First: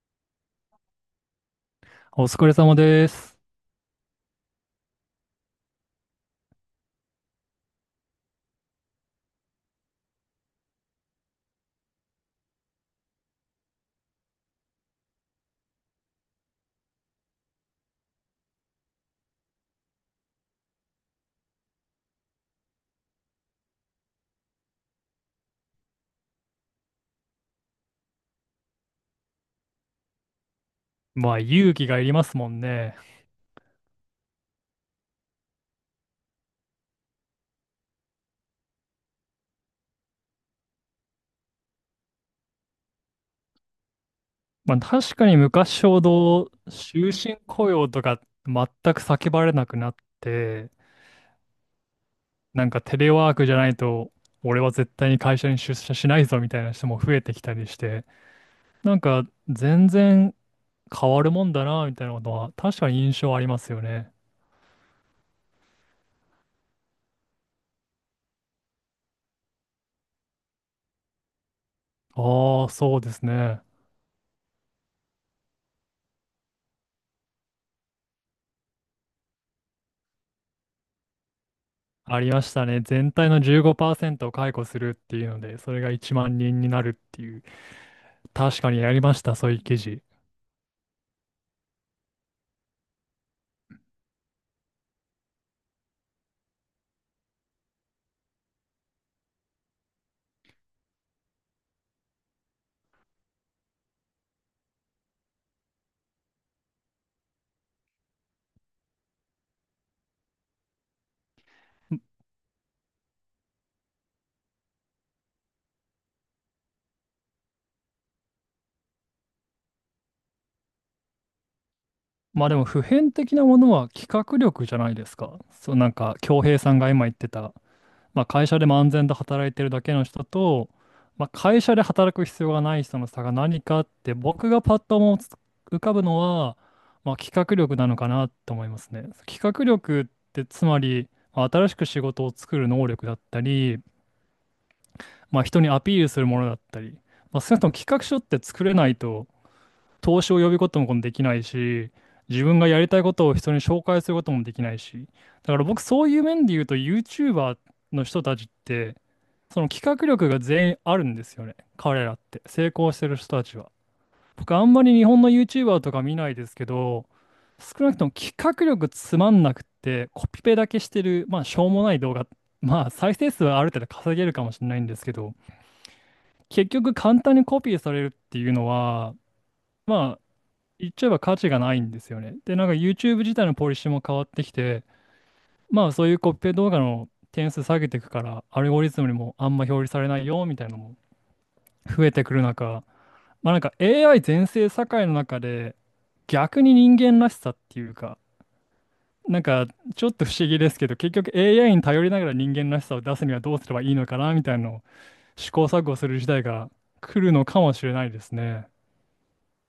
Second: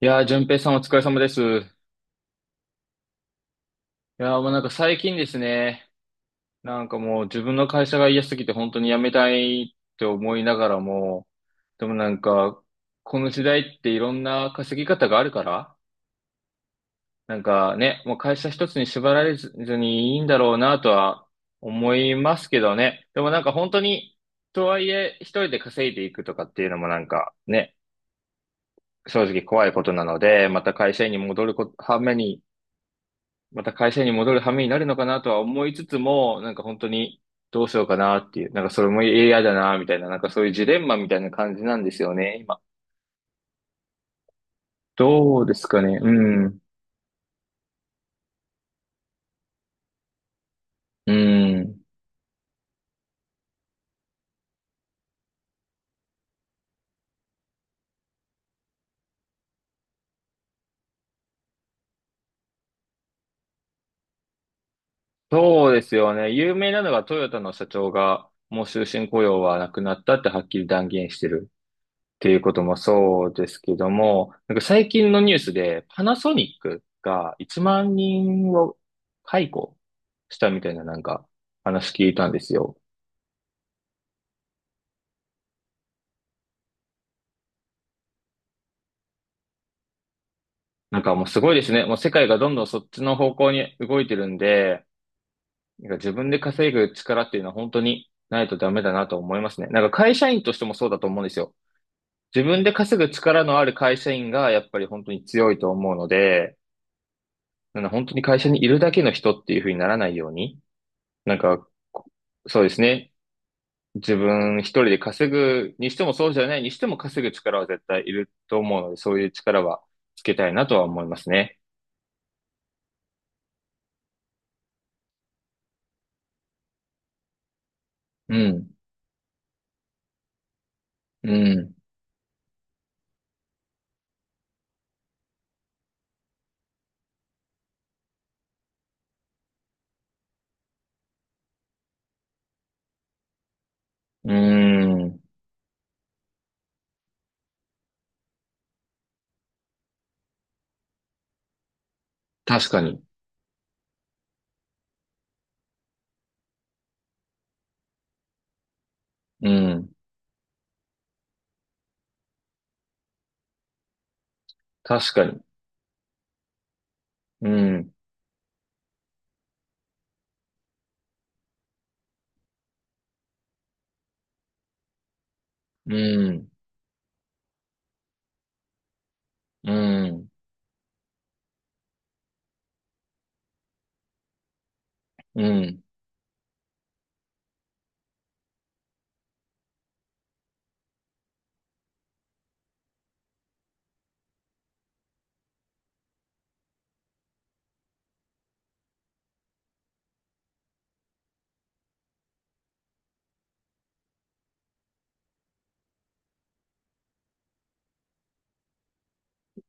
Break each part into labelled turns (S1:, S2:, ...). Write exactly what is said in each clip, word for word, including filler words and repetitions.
S1: いやー、淳平さんお疲れ様です。い
S2: お疲れ様です。
S1: やー、もうなんか最近ですね、なんかもう自分の会社が嫌すぎて本当に辞めたいって思いながらも、でもなんか、この時代っていろんな稼ぎ方があるから、なんかね、もう会社一つに縛られずにいいんだろうなとは思いますけどね。でもなんか本当に、とはいえ一人で稼いでいくとかっていうのもなんかね、正直怖いことなので、また会社員に
S2: まあ、
S1: 戻るこ、
S2: 勇気
S1: は
S2: がいり
S1: め
S2: ます
S1: に、
S2: もんね。
S1: また会社に戻る羽目になるのかなとは思いつつも、なんか本当にどうしようかなっていう、なんかそれも嫌だなみたいな、なんかそういうジレンマみたいな感じなんですよね、今。
S2: まあ、確かに
S1: どうですか
S2: 昔
S1: ね。
S2: ほ
S1: う
S2: ど
S1: ん。
S2: 終身雇用とか全く叫ばれなくなって、
S1: うん。
S2: なんかテレワークじゃないと、俺は絶対に会社に出社しないぞみたいな人も増えてきたりして、なんか全然変わるもんだな、みたいなことは確かに印象ありますよね。
S1: そうですよね。有名なのがトヨタの社長が、もう終身雇用はなくなったってはっきり断言してるっていうこと
S2: ああ、
S1: も
S2: そうです
S1: そうです
S2: ね。
S1: けども、なんか最近のニュースでパナソニックがいちまん人を解雇したみたいななんか話聞い
S2: あ
S1: た
S2: り
S1: んで
S2: まし
S1: す
S2: た
S1: よ。
S2: ね。全体のじゅうごパーセントを解雇するっていうので、それがいちまん人になるっていう。確かにやりました、そういう記事。
S1: なんかもうすごいですね。もう世界がどんどんそっちの方向に動いてるんで、なんか自分で稼ぐ力っていうのは本当にないとダメだなと思いますね。なんか会社員としてもそうだと思うんですよ。自分で稼ぐ力のある会社員がやっぱり本当に強いと思うので、なんか本当に会社にいるだけの人っていう風にならないように、なんか、そうですね。自分一人で稼ぐにしてもそうじゃないにしても稼ぐ力は絶対いると思うので、そういう力はつけたいなとは思いますね。
S2: まあでも普遍的なものは企画力じゃないですか。そうなんか恭平さんが今言ってた、まあ、
S1: う
S2: 会社で
S1: ん。
S2: も安全と働いてるだけの人と、ま
S1: う
S2: あ、会
S1: ん。
S2: 社で働く必要がない人の差が何かって、僕がパッと思い浮かぶのは、まあ、企画力なのかなと思いますね。企画力ってつまり、まあ新しく仕事を作る能力だったり、
S1: うーん。
S2: まあ、人にアピールするものだったり、まあ、少なくとも企画書って作れないと投資を呼び込むこともできないし、自分が
S1: 確
S2: や
S1: か
S2: りた
S1: に。
S2: いことを人に紹介することもできないし、だから僕そういう面で言うと YouTuber の人たちって、
S1: う
S2: その
S1: ん。
S2: 企画力が全員あるんですよね。彼らって。成功してる人たちは。僕あんまり日
S1: 確
S2: 本
S1: か
S2: の
S1: に。
S2: YouTuber とか見ないですけど、
S1: う
S2: 少
S1: ん。
S2: なくとも企画力つまんなくってコピペだけしてる、まあしょうもない動画、まあ再生数はある程度稼げるかもしれないんですけど、
S1: うん。
S2: 結局簡単にコピーされるっていうのは、
S1: う
S2: ま
S1: ん。
S2: 言っちゃえば価値がないんですよね。で、なんか YouTube 自体のポリシーも変わってきて、
S1: うん。
S2: まあそういうコッペ動画の点数下げていくから、アルゴリズムにもあんま表示されないよみたいなのも増えてくる中、まあなんか エーアイ 全盛社会の中で逆に人間らしさっていうか、なんかちょっと不思議ですけど、結局 エーアイ に頼りながら人間らしさを出すにはどうすればいいのかなみたいなのを試行錯誤する時代が来るのかもしれないですね。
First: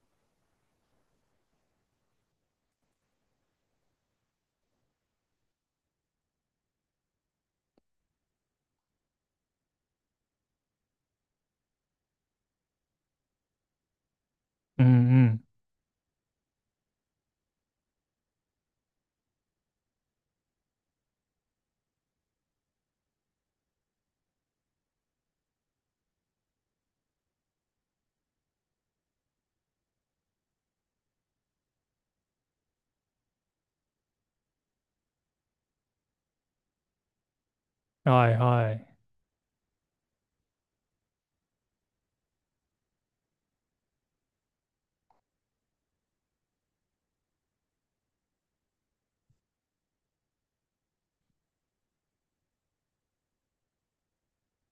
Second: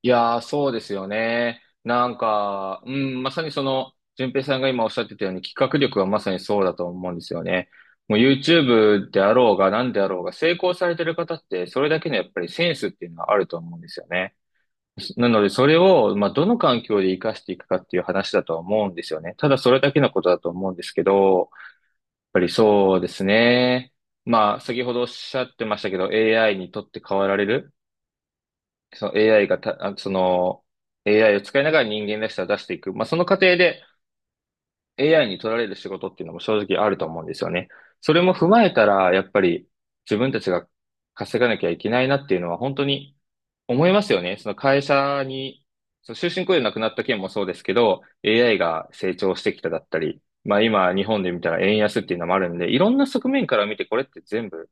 S1: いやー、そうですよね。なんか、うん、まさにその、淳平さんが今おっしゃってたように、企画力はまさにそうだと思うんですよね。もう YouTube であろうが何であろうが、成功されてる方って、それだけのやっぱりセンスっていうのはあると思うんですよね。
S2: う
S1: なの
S2: ん
S1: で、それを、まあ、どの環境で活かしていくかっていう話だとは思うんですよね。ただ、それだけのことだと思うんですけど、ぱりそうですね。まあ、先ほどおっしゃってましたけど、エーアイ にとって変わられる、その エーアイ がた、あその、AI を使いながら人間らしさを出していく。まあ、その過程で、エーアイ に取られる仕事っていうのも正直あると思うんですよね。
S2: う
S1: そ
S2: ん。
S1: れ
S2: は
S1: も
S2: い
S1: 踏まえ
S2: は
S1: た
S2: い。
S1: ら、やっぱり自分たちが稼がなきゃいけないなっていうのは本当に思いますよね。その会社に、その終身雇用なくなった件もそうですけど、エーアイ が成長してきただったり、まあ今日本で見たら円安っていうのもあるんで、いろんな側面から見てこれって全部、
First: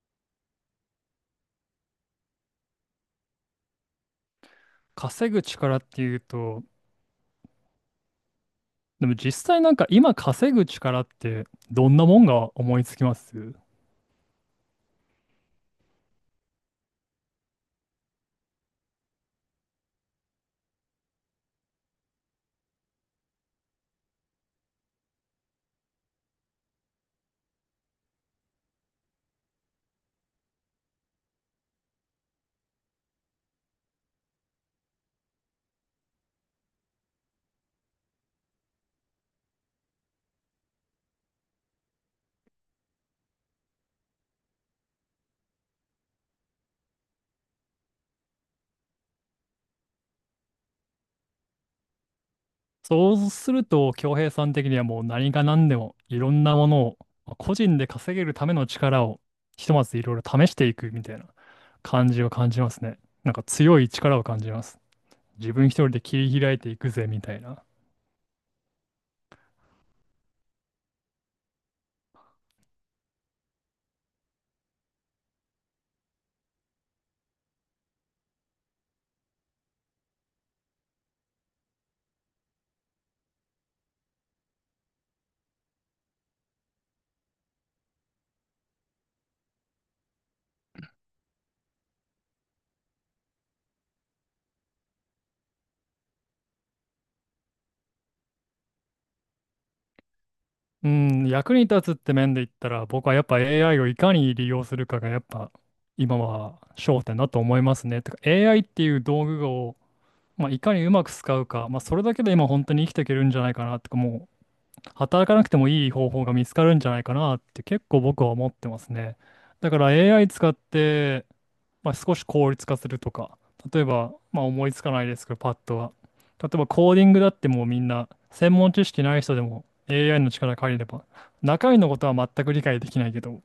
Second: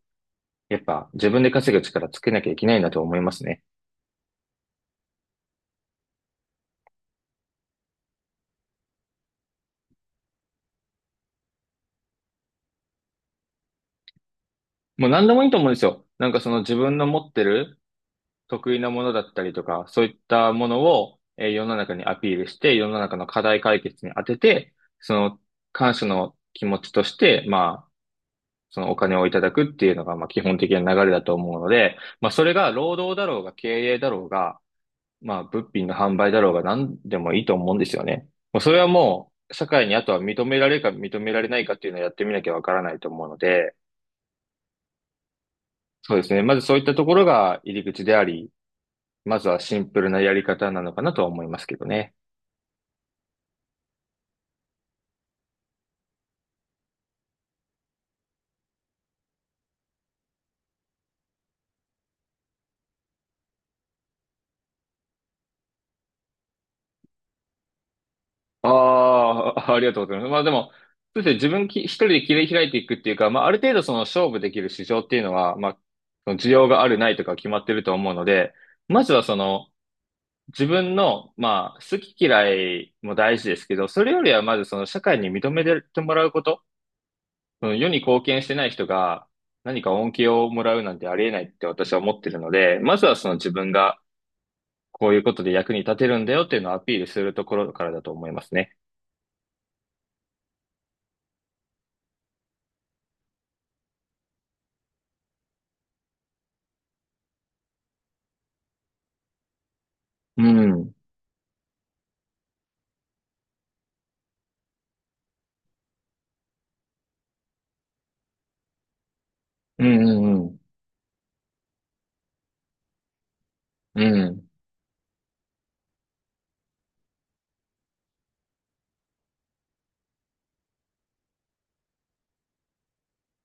S1: やっぱ自分で稼ぐ力つけなきゃいけないなと思いますね。
S2: 稼ぐ力っていうと、でも実際なんか今稼ぐ力ってどんなもんが思いつきます？
S1: もう何でもいいと思うんですよ。なんかその自分の持ってる得意なものだったりとか、そういったものを、えー世の中にアピールして、世の中の課題解決に当てて、その感謝の気持ちとして、まあ、そのお金をいただくっていうのが、まあ、基本的な流れだと思うので、まあ、それが労働だろうが経営だろうが、まあ、物品の販売だろうが何でもいいと思うんですよね。もうそれはもう、社会にあとは認められるか認められないかっていうのをやってみなきゃわからないと思うので、そうですね。まずそういったところが入り口であり、まずはシンプルなやり方なのかなとは思いますけどね。
S2: そうすると、恭平さん的にはもう何が何でもいろんなものをまあ個人で稼げるための力をひとまずいろいろ試していくみたいな感じを感じますね。なんか強い力を感じますね。自分一人で切り開いていくぜみたいな。
S1: ああ、ありがとうございます。まあでも、そうですね、自分き一人で切り開いていくっていうか、まあある程度その勝負できる市場っていうのは、まあ、その需要があるないとか決まってると思うので、まずはその自分の、まあ好き嫌いも大事ですけど、それよりはまずその社会に認めてもらうこと、その世に貢献してない人が何か恩恵をもらうなんてありえないって私は思ってるので、まずはその自分がこういうことで役に立てるんだよっていうのをアピールするところからだと思いますね。
S2: うん、役に立つって面で言ったら、僕はやっぱ エーアイ をいかに利用するかがやっぱ今は焦点だと思いますね。てか エーアイ っていう道具を
S1: う
S2: まあ、いかにう
S1: ん。
S2: まく使うか、まあ、それだけで今本当に生きていけるんじゃないかなとか、もう働かなくてもいい方法が見つかるんじゃないかなって結構僕は思ってますね。だか
S1: う
S2: ら エーアイ
S1: ん、う
S2: 使っ
S1: ん、
S2: て、まあ、少し効率化するとか、例え
S1: う
S2: ば、まあ、
S1: ん。
S2: 思いつかないですけど、パッとは。例えばコーディングだってもうみんな専門知識ない人でも エーアイ の力借りれば、中身のことは全く理解できないけど、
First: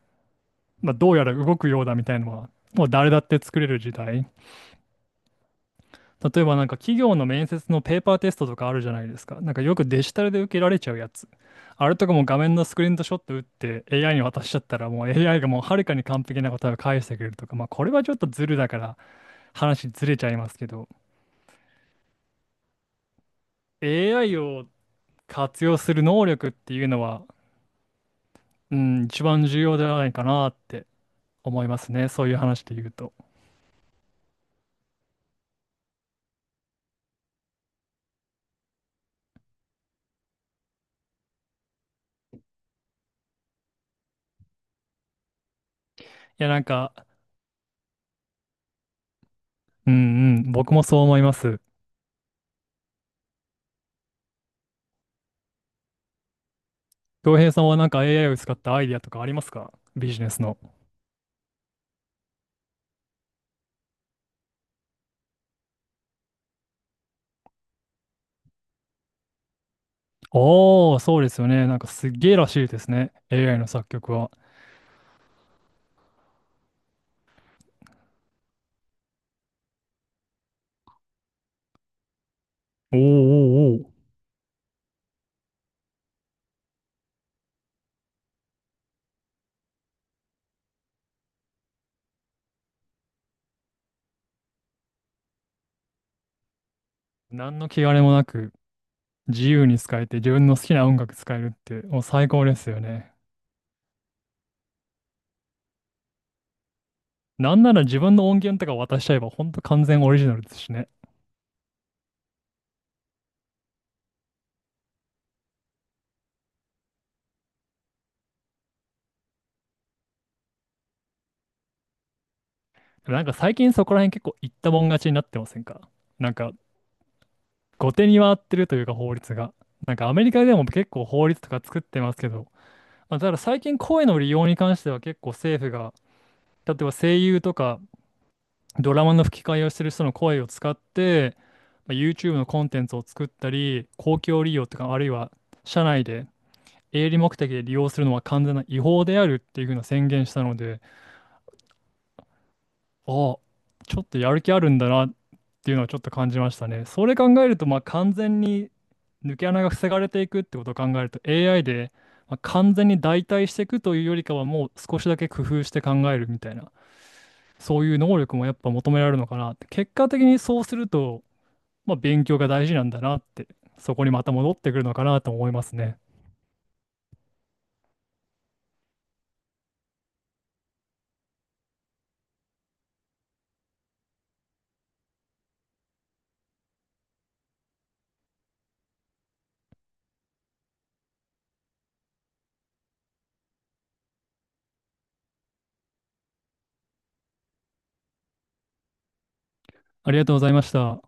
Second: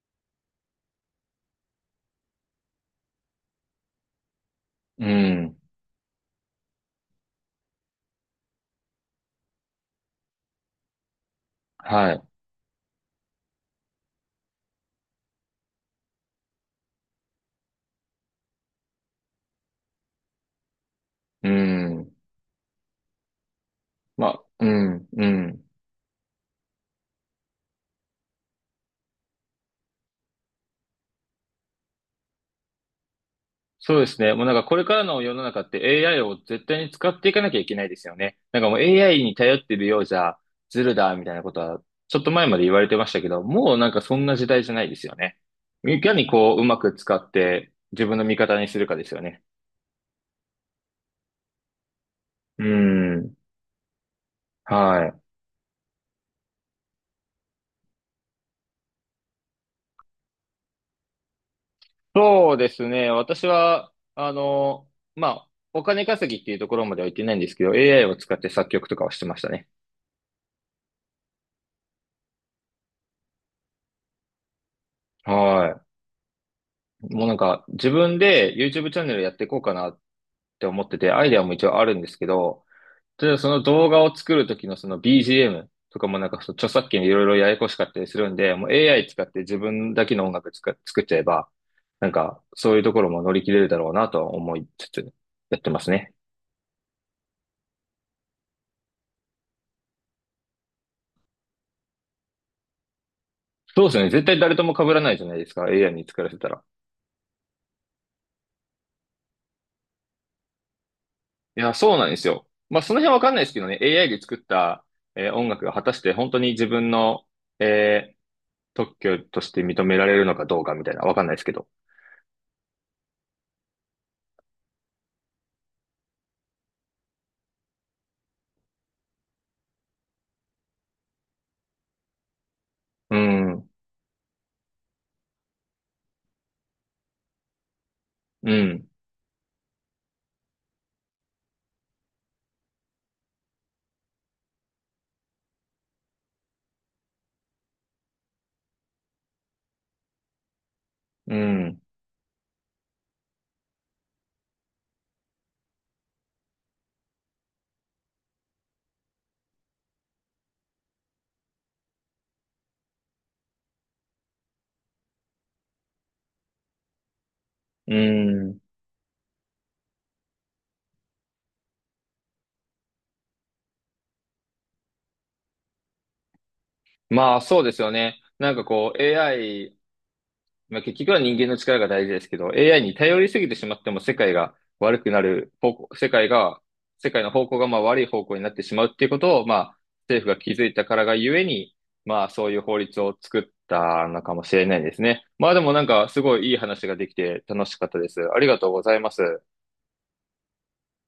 S2: まあ、どうやら動くようだみたいなのは、もう誰だって作れる時代。
S1: うん、うん。
S2: 例えばなんか企業の面接のペーパーテストとかあるじゃないですか。なんかよくデジタルで受けられちゃうやつ。あれと
S1: は
S2: か
S1: い。
S2: も画面のスクリーンショット打って エーアイ に渡しちゃったら、もう エーアイ がもうはるかに完璧な答えを返してくれるとか、まあこれはちょっとズルだから話ずれちゃいますけど、
S1: うん。ま
S2: エーアイ
S1: あ、う
S2: を
S1: ん、う
S2: 活
S1: ん。
S2: 用する能力っていうのは、うん、一番重要じゃないかなって思いますね。そういう話で言うと。
S1: そうですね。もうなんかこれからの世の中って エーアイ を絶対に使っていかなきゃいけないですよね。なんかもう エーアイ に頼ってるようじゃずるだみたいなことはちょっと前まで言われてましたけど、もうなんかそんな時代じゃないですよね。いかに
S2: いや
S1: こ
S2: な
S1: うう
S2: ん
S1: まく
S2: か、
S1: 使って自分の味方にするかですよね。
S2: うんうん、僕もそう思います。
S1: うん。はい。
S2: 恭平さんはなんか エーアイ を使ったアイディアとかありますか？ビジネスの。
S1: そうですね。私は、あの、まあ、お金稼ぎっていうところまでは行ってないんですけど、エーアイ を使って作曲とかはしてましたね。
S2: ああ、そうですよね。なんかすっげえらしいですね。エーアイ の作曲は。
S1: はい。もうなんか、自分で YouTube チャンネルやっていこうかなって思ってて、アイデアも一応あるんですけど、
S2: おーお
S1: 例えばその
S2: ーお
S1: 動
S2: ー。
S1: 画を作る時のその ビージーエム とかもなんかその著作権でいろいろややこしかったりするんで、もう エーアイ 使って自分だけの音楽つか作っちゃえば、なんか、そういうところも乗り切れるだろうなとは思いつつ、やってますね。
S2: 何の気兼ねもなく自由に使えて自分の好きな音楽使えるってもう最高ですよね。
S1: そうですね。絶対誰とも被らないじゃないですか。エーアイ に作らせたら。
S2: なんなら自分の音源とか渡しちゃえばほんと完全オリジナルですしね。
S1: いや、そうなんですよ。まあ、その辺わかんないですけどね。エーアイ で作った、えー音楽が果たして本当に自分の、えー特許として認められるのかどうかみたいな。わかんないですけど。
S2: でもなんか最近そこら辺結構言ったもん勝ちになってませんか？なんか後手に回ってるというか法律が。なんかアメリカでも結構法律とか作ってますけど、
S1: う
S2: まあ、ただ最
S1: ん、
S2: 近声の利用に関しては結構政府が、例えば声優とか
S1: うん、
S2: ドラマの吹き替えをする人の声を使って、まあ YouTube のコンテンツを作ったり、公共利用とか、あるいは社内で営利目的で利用するのは完全な違法であるっていうふうな宣言したので、
S1: うん、
S2: ああ、ちょっとやる気あるんだなっていうのはちょっと感じましたね。それ考えると、まあ完全に抜け穴が防がれていくってことを考えると、 エーアイ で、まあ完全に代替していくというよりかは、もう少しだけ工夫して考えるみたいな、そう
S1: う
S2: いう能力もやっ
S1: ん。
S2: ぱ求められるのかなって。結果的にそうすると、まあ、勉強が大事なんだなって、そこにまた戻ってくるのかなと思いますね。
S1: まあ、そうですよね。なんかこう、エーアイ まあ、結局は人間の力が大事ですけど、エーアイ に頼りすぎてしまっても世界が悪くなる方向、世界が、世界の方向がまあ悪い方向になってしまうっていうことを、まあ、政府が気づいたからがゆえに、まあ、そういう法律を作ったのかもしれないですね。まあ、でもなんか、すごいいい話ができて楽しかったです。ありがとうございます。
S2: ありがとうございました。